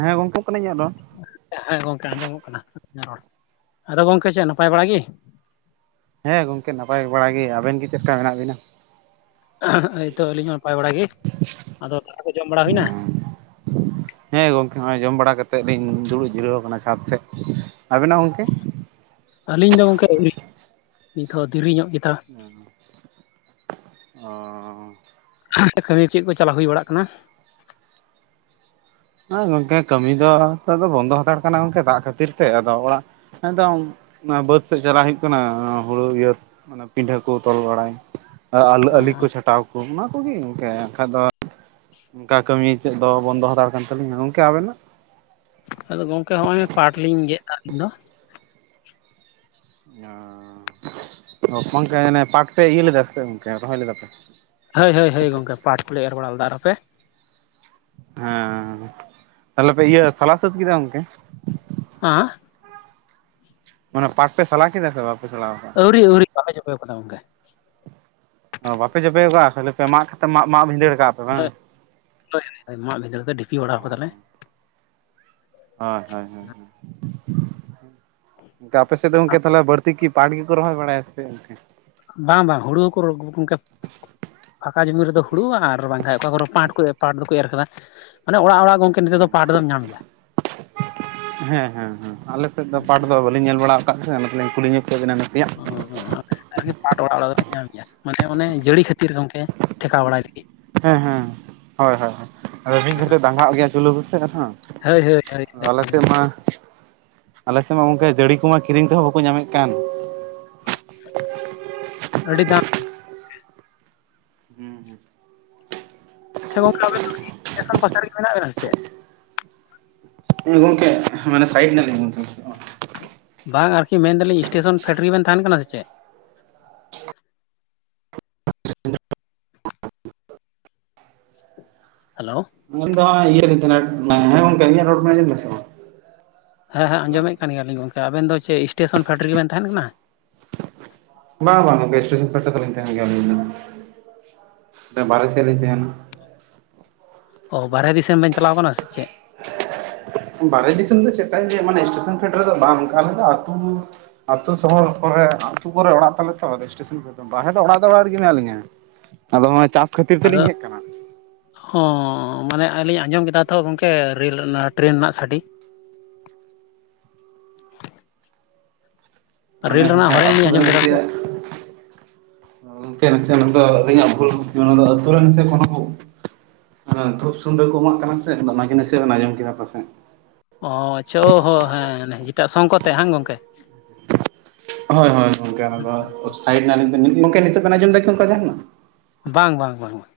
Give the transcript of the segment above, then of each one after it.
ᱦᱮᱸ ᱜᱚᱝᱠᱮ ᱠᱟᱹᱱᱟᱹᱧ ᱟᱫᱚ ᱦᱮᱸ ᱜᱚᱝᱠᱮ ᱟᱸᱡᱚᱢᱚᱜ ᱠᱟᱱᱟ ᱨᱚᱲ ᱟᱫᱚ ᱜᱚᱝᱠᱮ ᱪᱮᱫ ᱱᱟᱯᱟᱭ ᱵᱟᱲᱟ ᱜᱮ ᱦᱮᱸ ᱜᱚᱝᱠᱮ ᱱᱟᱯᱟᱭ ᱵᱟᱲᱟ ᱜᱮ ᱟᱵᱮᱱ ᱜᱮ ᱪᱮᱫ ᱞᱮᱠᱟ ᱢᱮᱱᱟᱜ ᱵᱤᱱᱟ ᱦᱚᱭᱛᱚ ᱟᱹᱞᱤᱧ ᱦᱚᱸ ᱱᱟᱯᱟᱭ ᱵᱟᱲᱟ ᱜᱮ ᱟᱫᱚ ᱫᱟᱠᱟ ᱠᱚ ᱡᱚᱢ ᱵᱟᱲᱟ ᱦᱩᱭᱱᱟ ᱦᱮᱸ ᱜᱚᱢᱠᱮ ᱱᱚᱜᱼᱚᱭ ᱡᱚᱢ ᱵᱟᱲᱟ ᱠᱟᱛᱮᱫ ᱞᱤᱧ ᱫᱩᱲᱩᱵ ᱡᱤᱨᱟᱹᱣ ᱠᱟᱱᱟ ᱪᱦᱟᱛ ᱥᱮᱫ ᱟᱵᱮᱱᱟᱜ ᱜᱚᱢᱠᱮ ᱟᱹᱞᱤᱧ ᱫᱚ ᱜᱚᱝᱠᱮ ᱟᱹᱣᱨᱤ ᱱᱤᱛᱦᱚᱸ ᱫᱮᱨᱤᱧᱚᱜ ᱜᱮᱛᱟ [unintelligible] ᱠᱟᱹᱢᱤ ᱪᱮᱫ ᱠᱚ ᱪᱟᱞᱟᱣ ᱦᱩᱭ ᱵᱟᱲᱟᱜ ᱠᱟᱱᱟ ᱦᱚᱸ ᱜᱚᱝᱠᱮ ᱠᱟᱹᱢᱤ ᱫᱚ ᱱᱮᱛᱚᱜ ᱫᱚ ᱵᱚᱱᱫᱚ ᱦᱟᱛᱟᱲ ᱠᱟᱱᱟ ᱜᱚᱢᱠᱮ ᱫᱟᱜ ᱠᱷᱟᱹᱛᱤᱨ ᱛᱮ ᱟᱫᱚ ᱚᱲᱟᱜ ᱮᱫᱚᱢ ᱚᱱᱟ ᱵᱟᱹᱫ ᱥᱮᱡ ᱪᱟᱞᱟᱜ ᱦᱩᱭᱩᱜ ᱠᱟᱱᱟ ᱦᱩᱲᱩ ᱤᱭᱟᱹ ᱢᱟᱱᱮ ᱯᱤᱸᱰᱷᱟᱹ ᱠᱚ ᱛᱚᱞ ᱵᱟᱲᱟᱭ ᱚ ᱟᱹᱞᱤ ᱠᱚ ᱪᱷᱟᱴᱟᱣ ᱠᱚ ᱚᱱᱟ ᱠᱚᱜᱮ ᱤᱝᱠᱟᱹ ᱟᱠᱷᱟᱡ ᱫᱚ ᱚᱱᱠᱟ ᱠᱟᱹᱢᱤ ᱛᱮᱫ ᱫᱚ ᱵᱚᱱᱫᱚ ᱦᱟᱛᱟᱲ ᱠᱟᱱ ᱛᱟᱹᱞᱤᱧᱟ ᱜᱚᱝᱠᱮ ᱟᱵᱮᱱᱟᱜ ᱟᱫᱚ ᱜᱚᱝᱠᱮ ᱦᱚᱸᱜᱚᱭ ᱯᱟᱴ ᱞᱤᱧ ᱜᱮᱫ ᱮᱫᱟ ᱟᱹᱞᱤᱧ ᱫᱚ ᱚ ᱜᱚᱢᱠᱮ ᱯᱟᱠᱯᱮ ᱤᱭᱟᱹ ᱞᱮᱫᱟ ᱥᱮ ᱜᱚᱢᱠᱮ ᱨᱚᱦᱚᱭ ᱞᱮᱫᱟ ᱯᱮ ᱦᱟᱹᱭ ᱦᱟᱹᱭ ᱦᱟᱹᱭ ᱜᱚᱢᱮ ᱯᱟᱴ ᱠᱚᱞᱮ ᱮᱨ ᱵᱟᱲᱟ ᱞᱮᱫᱟ ᱟᱨ ᱟᱯᱮ ᱦᱮᱸ ᱛᱟᱦᱚᱞᱮ ᱯᱮ ᱤᱭᱟᱹ ᱥᱟᱞᱟ ᱥᱟᱹᱛ ᱠᱮᱫᱟ ᱜᱚᱝᱠᱮ ᱟᱸ ᱢᱟᱱᱮ ᱯᱟᱴ ᱯᱮ ᱥᱟᱞᱟ ᱠᱮᱫᱟ ᱥᱮ ᱵᱟᱯᱮ ᱥᱟᱞᱟ ᱟᱹᱣᱨᱤ ᱟᱹᱣᱨᱤ ᱵᱟᱞᱮ ᱡᱚᱵᱮ ᱟᱠᱟᱣᱫᱟ ᱜᱚᱝᱠᱮ ᱵᱟᱯᱮ ᱡᱚᱵᱮ ᱣᱟᱠᱟᱜᱼᱟ ᱠᱷᱟᱞᱤ ᱯᱮ ᱢᱟᱜ ᱠᱟᱛᱮ ᱢᱟᱜ ᱢᱟᱜ ᱵᱷᱤᱸᱫᱟᱹᱲ ᱠᱟᱜᱼᱟ ᱯᱮ ᱵᱟᱝ ᱦᱚᱭ ᱢᱟᱜ ᱵᱤᱫᱟᱹᱲ ᱛᱮ ᱰᱷᱤᱯᱤ ᱵᱟᱲᱟᱣ ᱠᱟᱫᱟᱞᱮ᱾ ᱦᱳᱭ ᱦᱳᱭ ᱦᱳᱭ, ᱛᱚ ᱟᱯᱮ ᱥᱮᱫ ᱫᱚ ᱜᱚᱝᱠᱮ ᱛᱟᱦᱚᱞᱮ ᱵᱟᱹᱲᱛᱤ ᱠᱤ ᱯᱟᱴ ᱜᱮᱠᱚ ᱨᱚᱦᱚᱭ ᱵᱟᱲᱟᱭᱟ ᱥᱮ ᱪᱮᱫ ᱞᱮᱠᱟ? ᱵᱟᱝ ᱵᱟᱝ ᱦᱩᱲᱩ ᱦᱚᱸᱠᱚ ᱨᱚᱦᱚᱭ ᱜᱚᱝᱠᱮ᱾ ᱯᱷᱟᱸᱠᱟ ᱡᱩᱢᱤ ᱨᱮᱫᱚ ᱦᱩᱲᱩ ᱟᱨ ᱵᱟᱝᱠᱷᱟᱡ ᱚᱠᱟ ᱠᱚᱨᱮ ᱯᱟᱸᱴ ᱠᱚ ᱯᱟᱴ ᱫᱚᱠᱚ ᱮᱨ ᱟᱠᱟᱫᱟ, ᱢᱟᱱᱮ ᱚᱲᱟᱜ ᱚᱲᱟᱜ ᱜᱚᱝᱠᱮ ᱱᱤᱛᱚᱜ ᱫᱚ ᱦᱩᱸ᱾ ᱯᱟᱴ ᱫᱚᱢ ᱧᱟᱢ ᱜᱮᱭᱟ ᱦᱮᱸ ᱦᱮᱸ ᱦᱮᱸ, ᱟᱞᱮ ᱥᱮᱫ ᱫᱚ ᱯᱟᱴ ᱫᱚ ᱵᱟ ᱞᱮ ᱧᱮᱞ ᱵᱟᱲᱟᱣ ᱟᱠᱟᱫ ᱥᱮ ᱚᱱᱟᱛᱮᱞᱤᱧ ᱠᱩᱞᱤ ᱧᱚᱜ ᱠᱮᱫ ᱵᱤᱱᱟ ᱱᱟᱥᱮᱭᱟᱜ, [inaudible] ᱟᱨᱠᱤ ᱯᱟᱴ ᱚᱲᱟᱜ ᱚᱲᱟᱜ ᱫᱚᱞᱤᱧ ᱧᱟᱢ ᱜᱮᱭᱟ, ᱢᱟᱱᱮ ᱚᱱᱮ ᱡᱟᱹᱲᱤ ᱠᱷᱟᱹᱛᱤᱨ ᱜᱚᱝᱠᱮ ᱴᱷᱮᱠᱟᱣ ᱵᱟᱲᱟᱭ ᱞᱟᱜᱤᱫ᱾ ᱦᱮᱸ ᱦᱮᱸ, ᱦᱳᱭ ᱦᱳᱭ ᱦᱳᱭ, ᱟᱫᱚ ᱢᱤᱫ ᱜᱷᱟᱹᱲᱤᱡ ᱫᱚᱭ ᱫᱟᱸᱜᱟᱜ ᱜᱮᱭᱟ ᱪᱩᱞᱟᱹ ᱵᱩᱥᱟᱹᱜ ᱨᱮᱦᱚᱸ, ᱦᱳᱭ ᱦᱳᱭ ᱦᱳᱭ ᱟᱞᱮ ᱦᱳᱭ ᱥᱮᱫ ᱢᱟ, ᱟᱞᱮ ᱥᱮᱫ ᱢᱟ ᱜᱚᱝᱠᱮ ᱡᱟᱹᱲᱤ ᱠᱚᱢᱟ ᱠᱤᱨᱤᱧ ᱛᱮᱦᱚᱸ ᱵᱟᱠᱚ ᱧᱟᱢᱮᱫ ᱠᱟᱱ᱾ ᱟᱹᱰᱤ ᱫᱟᱢ ᱦᱩᱸ ᱦᱩᱸ᱾ ᱟᱪᱪᱷᱟ ᱜᱚᱝᱠᱮ ᱟᱵᱮᱱ ᱫᱚ ᱠᱤ ᱴᱮᱥᱚᱱ ᱯᱟᱥᱟ ᱨᱮᱜᱮ ᱢᱮᱱᱟᱜ ᱵᱮᱱᱟ ᱥᱮ ᱪᱮᱫ? ᱮ ᱜᱚᱝᱠᱮ, ᱢᱟᱱᱮ ᱥᱟᱭᱤᱰ ᱮᱱᱟ ᱞᱤᱧ ᱜᱚᱝᱠᱮ ᱾ ᱵᱟᱝ ᱟᱨᱠᱤ ᱢᱮᱱᱫᱟᱞᱤᱧ ᱤᱥᱴᱮᱥᱚᱱ ᱯᱷᱮᱰ ᱨᱮᱜᱮ ᱵᱮᱱ ᱛᱟᱦᱮᱸᱱ ᱠᱟᱱᱟ ᱥᱮ ᱪᱮᱫ᱾ ᱦᱮᱞᱳᱣ᱾ ᱟᱞᱤᱧ ᱫᱚ ᱦᱚᱸᱜ-ᱚᱭ ᱤᱭᱟᱹ ᱨᱮᱞᱤᱧ ᱛᱟᱦᱮᱸᱱᱟ, ᱦᱮᱸ ᱜᱚᱝᱠᱮ ᱤᱧᱟᱹᱜ ᱨᱚᱲ ᱵᱮᱱ ᱟᱸᱡᱚᱢᱮᱫᱟ ᱥᱮ ᱵᱟᱝ? ᱦᱮᱸ ᱦᱮᱸ ᱦᱮᱞᱳ ᱟᱸᱡᱚᱢᱮᱫ ᱠᱟᱱ ᱜᱮᱭᱟᱞᱤᱧ ᱜᱚᱝᱠᱮ, ᱟᱵᱤᱱ ᱫᱚ ᱪᱮᱫ ᱤᱥᱴᱮᱥᱚᱱ ᱯᱷᱮᱰ ᱨᱮᱜᱮ ᱵᱮᱱ ᱛᱟᱦᱮᱸᱱ ᱠᱟᱱᱟ? ᱵᱟᱝ ᱵᱟᱝ ᱜᱚᱝᱠᱮ ᱮᱥᱴᱮᱥᱚᱱ ᱯᱷᱮᱰ ᱨᱮᱫᱚ ᱵᱟᱞᱤᱧ ᱛᱟᱦᱮᱸᱱ ᱜᱮᱭᱟ ᱟᱞᱤᱧ ᱫᱚ᱾ ᱥᱮ ᱵᱟᱦᱨᱮ ᱥᱮᱫ ᱞᱤᱧ ᱛᱟᱦᱮᱸᱱᱟ᱾ ᱚ ᱵᱟᱨᱦᱮ ᱫᱤᱥᱚᱢ ᱵᱮᱱ ᱪᱟᱞᱟᱣ ᱟᱠᱟᱱᱟ ᱥᱮ ᱪᱮᱫ? ᱵᱟᱨᱦᱮ ᱫᱤᱥᱚᱢ ᱫᱚ ᱪᱮᱜᱠᱟᱧ ᱞᱟᱹᱭᱟ ᱢᱟᱱᱮ ᱥᱴᱮᱥᱚᱱ ᱯᱷᱮᱰ ᱨᱮ ᱫᱚ ᱵᱟᱝ ᱜᱚᱝᱠᱮ ᱟᱞᱮ ᱫᱚ ᱟᱛᱩ ᱟᱛᱳ ᱥᱚᱦᱚᱨ ᱠᱚᱨᱮ, ᱟᱛᱩ ᱠᱚᱨᱮ ᱚᱲᱟᱜ ᱛᱟᱞᱮ ᱛᱚ ᱟᱫᱚ ᱤᱥᱴᱮᱥᱚᱱ ᱠᱚ ᱫᱚ ᱵᱟᱦᱨᱮ ᱫᱚ ᱚᱲᱟᱜ ᱫᱚ ᱚᱲᱟᱜ ᱨᱮᱜᱮ ᱢᱮᱱᱟᱜ ᱞᱤᱧᱟᱹ᱾ ᱟᱫᱚ ᱦᱚᱸᱜ-ᱚᱭ ᱪᱟᱥ ᱠᱷᱟᱹᱛᱤᱨ ᱛᱮᱞᱤᱧ ᱦᱮᱡ ᱠᱟᱱᱟ᱾ ᱦᱚᱸᱻ ᱢᱟᱱᱮ ᱟᱹᱞᱤᱧ ᱟᱸᱡᱚᱢ ᱠᱮᱫᱟ ᱛᱚ ᱜᱚᱝᱠᱮ ᱨᱮᱞ ᱚᱱᱟ ᱴᱨᱮᱱ ᱨᱮᱱᱟᱜ ᱥᱟᱰᱮ, ᱢᱟᱱᱮ ᱨᱮᱹᱞ ᱨᱮᱱᱟᱜ ᱚᱝᱠᱟ ᱦᱚᱨᱮᱱ ᱟᱛᱩ ᱞᱤᱧ ᱨᱮ ᱟᱸᱡᱚᱢ ᱠᱮᱫᱟ ᱛᱚ ᱱᱟᱥᱮᱭᱟᱜ ᱜᱚᱝᱠᱮ ᱱᱟᱥᱮ ᱚᱱᱟ ᱫᱚ ᱟᱹᱞᱤᱧᱟᱜ ᱵᱷᱩᱞ ᱜᱚᱝᱠᱮ ᱚᱱᱟ ᱫᱚ ᱟᱹᱛᱩ ᱨᱮᱱ ᱥᱮ ᱠᱳᱱᱳ ᱠᱚ ᱚᱱᱟ ᱫᱷᱩᱯ ᱥᱩᱱᱫᱟᱹ ᱠᱚ ᱮᱢᱟᱜ ᱠᱟᱱᱟ ᱥᱮ ᱚᱱᱟᱜᱮ ᱱᱟᱥᱮᱭᱟᱜ ᱵᱮᱱ ᱟᱸᱡᱚᱢ ᱠᱮᱫᱟ ᱯᱟᱥᱮᱡ᱾ ᱚᱻ ᱟᱪᱪᱷᱟ ᱚ ᱦᱚᱸ ᱦᱮᱸ ᱡᱮᱴᱟ ᱥᱚᱝᱠᱚᱱᱛᱮ ᱵᱟᱝ ᱜᱚᱝᱠᱮ? ᱦᱳᱭ ᱦᱳᱭ ᱜᱚᱝᱠᱮ ᱚᱱᱟ ᱫᱚ ᱥᱟᱭᱤᱰ ᱮᱱᱟ ᱞᱤᱧ, [inaudible] ᱜᱚᱝᱠᱮ ᱱᱤᱛᱚᱜ ᱵᱮᱱ ᱟᱸᱡᱚᱢᱮᱫᱟ ᱠᱤ ᱚᱝᱠᱟ ᱡᱟᱦᱟᱸᱱᱟᱜ? ᱵᱟᱝ ᱵᱟᱝ ᱵᱟᱝ ᱵᱟᱝ᱾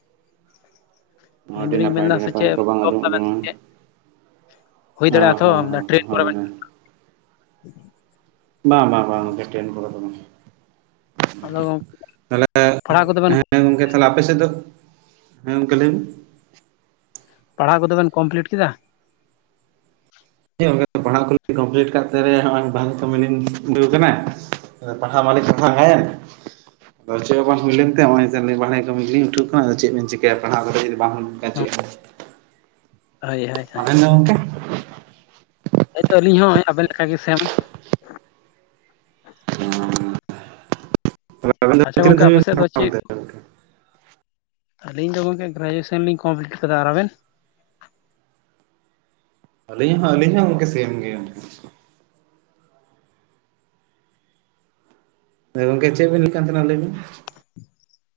ᱟᱹᱰᱤ ᱱᱟᱯᱟᱭ ᱢᱮᱱᱫᱟ ᱟᱹᱰᱤ ᱥᱮ ᱱᱟᱯᱟᱭ ᱪᱮᱫ ᱱᱮᱛᱚᱜ ᱵᱟᱝ ᱡᱚᱵ ᱫᱟᱵᱮᱱ ᱥᱮ ᱟᱸᱡᱚᱢᱚᱜ ᱪᱮᱫ ᱦᱩᱭ [unintelligible] ᱚ ᱫᱟᱲᱮᱭᱟᱜᱼᱟ ᱛᱚ ᱦᱚᱸ ᱦᱚᱸ ᱦᱚᱸ ᱴᱨᱮᱱ ᱠᱚᱨᱮ ᱦᱳᱭ ᱵᱮᱱ ᱦᱳᱭ᱾ ᱵᱟᱝ ᱵᱟᱝ ᱵᱟᱝ ᱥᱴᱮᱱ ᱠᱚᱨᱮ ᱫᱚ ᱵᱟᱝ᱾ ᱟᱫᱚ ᱛᱟᱦᱚᱞᱮ ᱯᱟᱲᱦᱟᱣ ᱠᱚᱫᱚ ᱵᱮᱱ ᱦᱮᱸ ᱜᱚᱝᱠᱮ ᱛᱟᱦᱚᱞᱮ ᱟᱯᱮ ᱥᱮᱫ ᱫᱚ, ᱦᱮᱸ ᱜᱚᱝᱠᱮ ᱞᱟᱹᱭ ᱢᱮ᱾ ᱯᱟᱲᱦᱟᱜ ᱠᱚᱫᱚ ᱵᱮᱱ ᱠᱚᱢᱯᱞᱤᱴ ᱠᱮᱫᱟ? ᱦᱮᱸ ᱜᱚᱝᱠᱮ ᱯᱟᱲᱦᱟᱜ ᱠᱚᱞᱤᱧ ᱠᱚᱢᱯᱞᱤᱴ ᱠᱟᱜ ᱛᱮ ᱦᱚᱸᱜ-ᱚᱭ ᱵᱟᱦᱨᱮ ᱠᱟᱹᱢᱤᱞᱤᱧ [unintelligible] ᱠᱟᱱᱟ᱾ ᱯᱟᱲᱦᱟᱣ ᱢᱟᱞᱤᱧ ᱯᱟᱲᱟᱭᱮᱱ, ᱟᱫᱚ ᱪᱮᱫ ᱦᱚᱸ ᱵᱟᱝ ᱦᱩᱭ ᱞᱮᱱ ᱛᱮ ᱦᱚᱸᱜ-ᱚᱭ ᱱᱤᱛᱚᱜ ᱞᱤᱧ ᱵᱟᱦᱨᱮ ᱠᱟᱹᱢᱤ ᱜᱮᱞᱤᱧ ᱩᱴᱷᱟᱹᱣ ᱠᱟᱱᱟ ᱟᱨ ᱪᱮᱫ ᱵᱮᱱ ᱪᱤ ᱛᱮ ᱟᱨ ᱯᱟᱲᱦᱟᱣ ᱠᱟᱛᱮ ᱡᱚᱫᱤ ᱵᱟᱝ ᱚᱝᱠᱟ ᱦᱚᱸ ᱪᱮᱫᱦᱚᱸ ᱦᱳᱭ ᱦᱳᱭ᱾ ᱦᱳᱭ ᱟᱵᱮᱱ ᱫᱚ ᱜᱚᱝᱠᱮ? ᱦᱚᱭᱛᱳ ᱟᱹᱞᱤᱧ ᱦᱚᱸ ᱦᱚᱸᱜ-ᱚᱭ ᱟᱵᱮᱱ ᱞᱮᱠᱟ ᱜᱮ ᱥᱮᱢ᱾ ᱚᱸᱻ᱾ ᱟᱪᱪᱷᱟ ᱜᱚᱝᱠᱮ ᱟᱯᱮ ᱥᱮᱫ ᱫᱚ ᱪᱮᱫ ᱟᱹᱞᱤᱧ ᱫᱚ ᱜᱚᱝᱠᱮ ᱜᱨᱮᱡᱩᱭᱮᱥᱚᱱ ᱞᱤᱧ ᱠᱚᱢᱯᱞᱤᱴ ᱟᱠᱟᱫᱟ ᱟᱨ ᱟᱵᱮᱱ? ᱟᱞᱤᱧ ᱦᱚᱸ ᱟᱞᱤᱧ ᱦᱚᱸ ᱜᱚᱝᱠᱮ ᱥᱮᱢ ᱜᱮ᱾ ᱜᱚᱝᱠᱮ ᱪᱮᱫ ᱵᱤᱱ ᱞᱟᱹᱭᱮᱫ ᱠᱟᱱ ᱛᱟᱦᱮᱱᱟ ᱞᱟᱹᱭ ᱵᱤᱱ᱾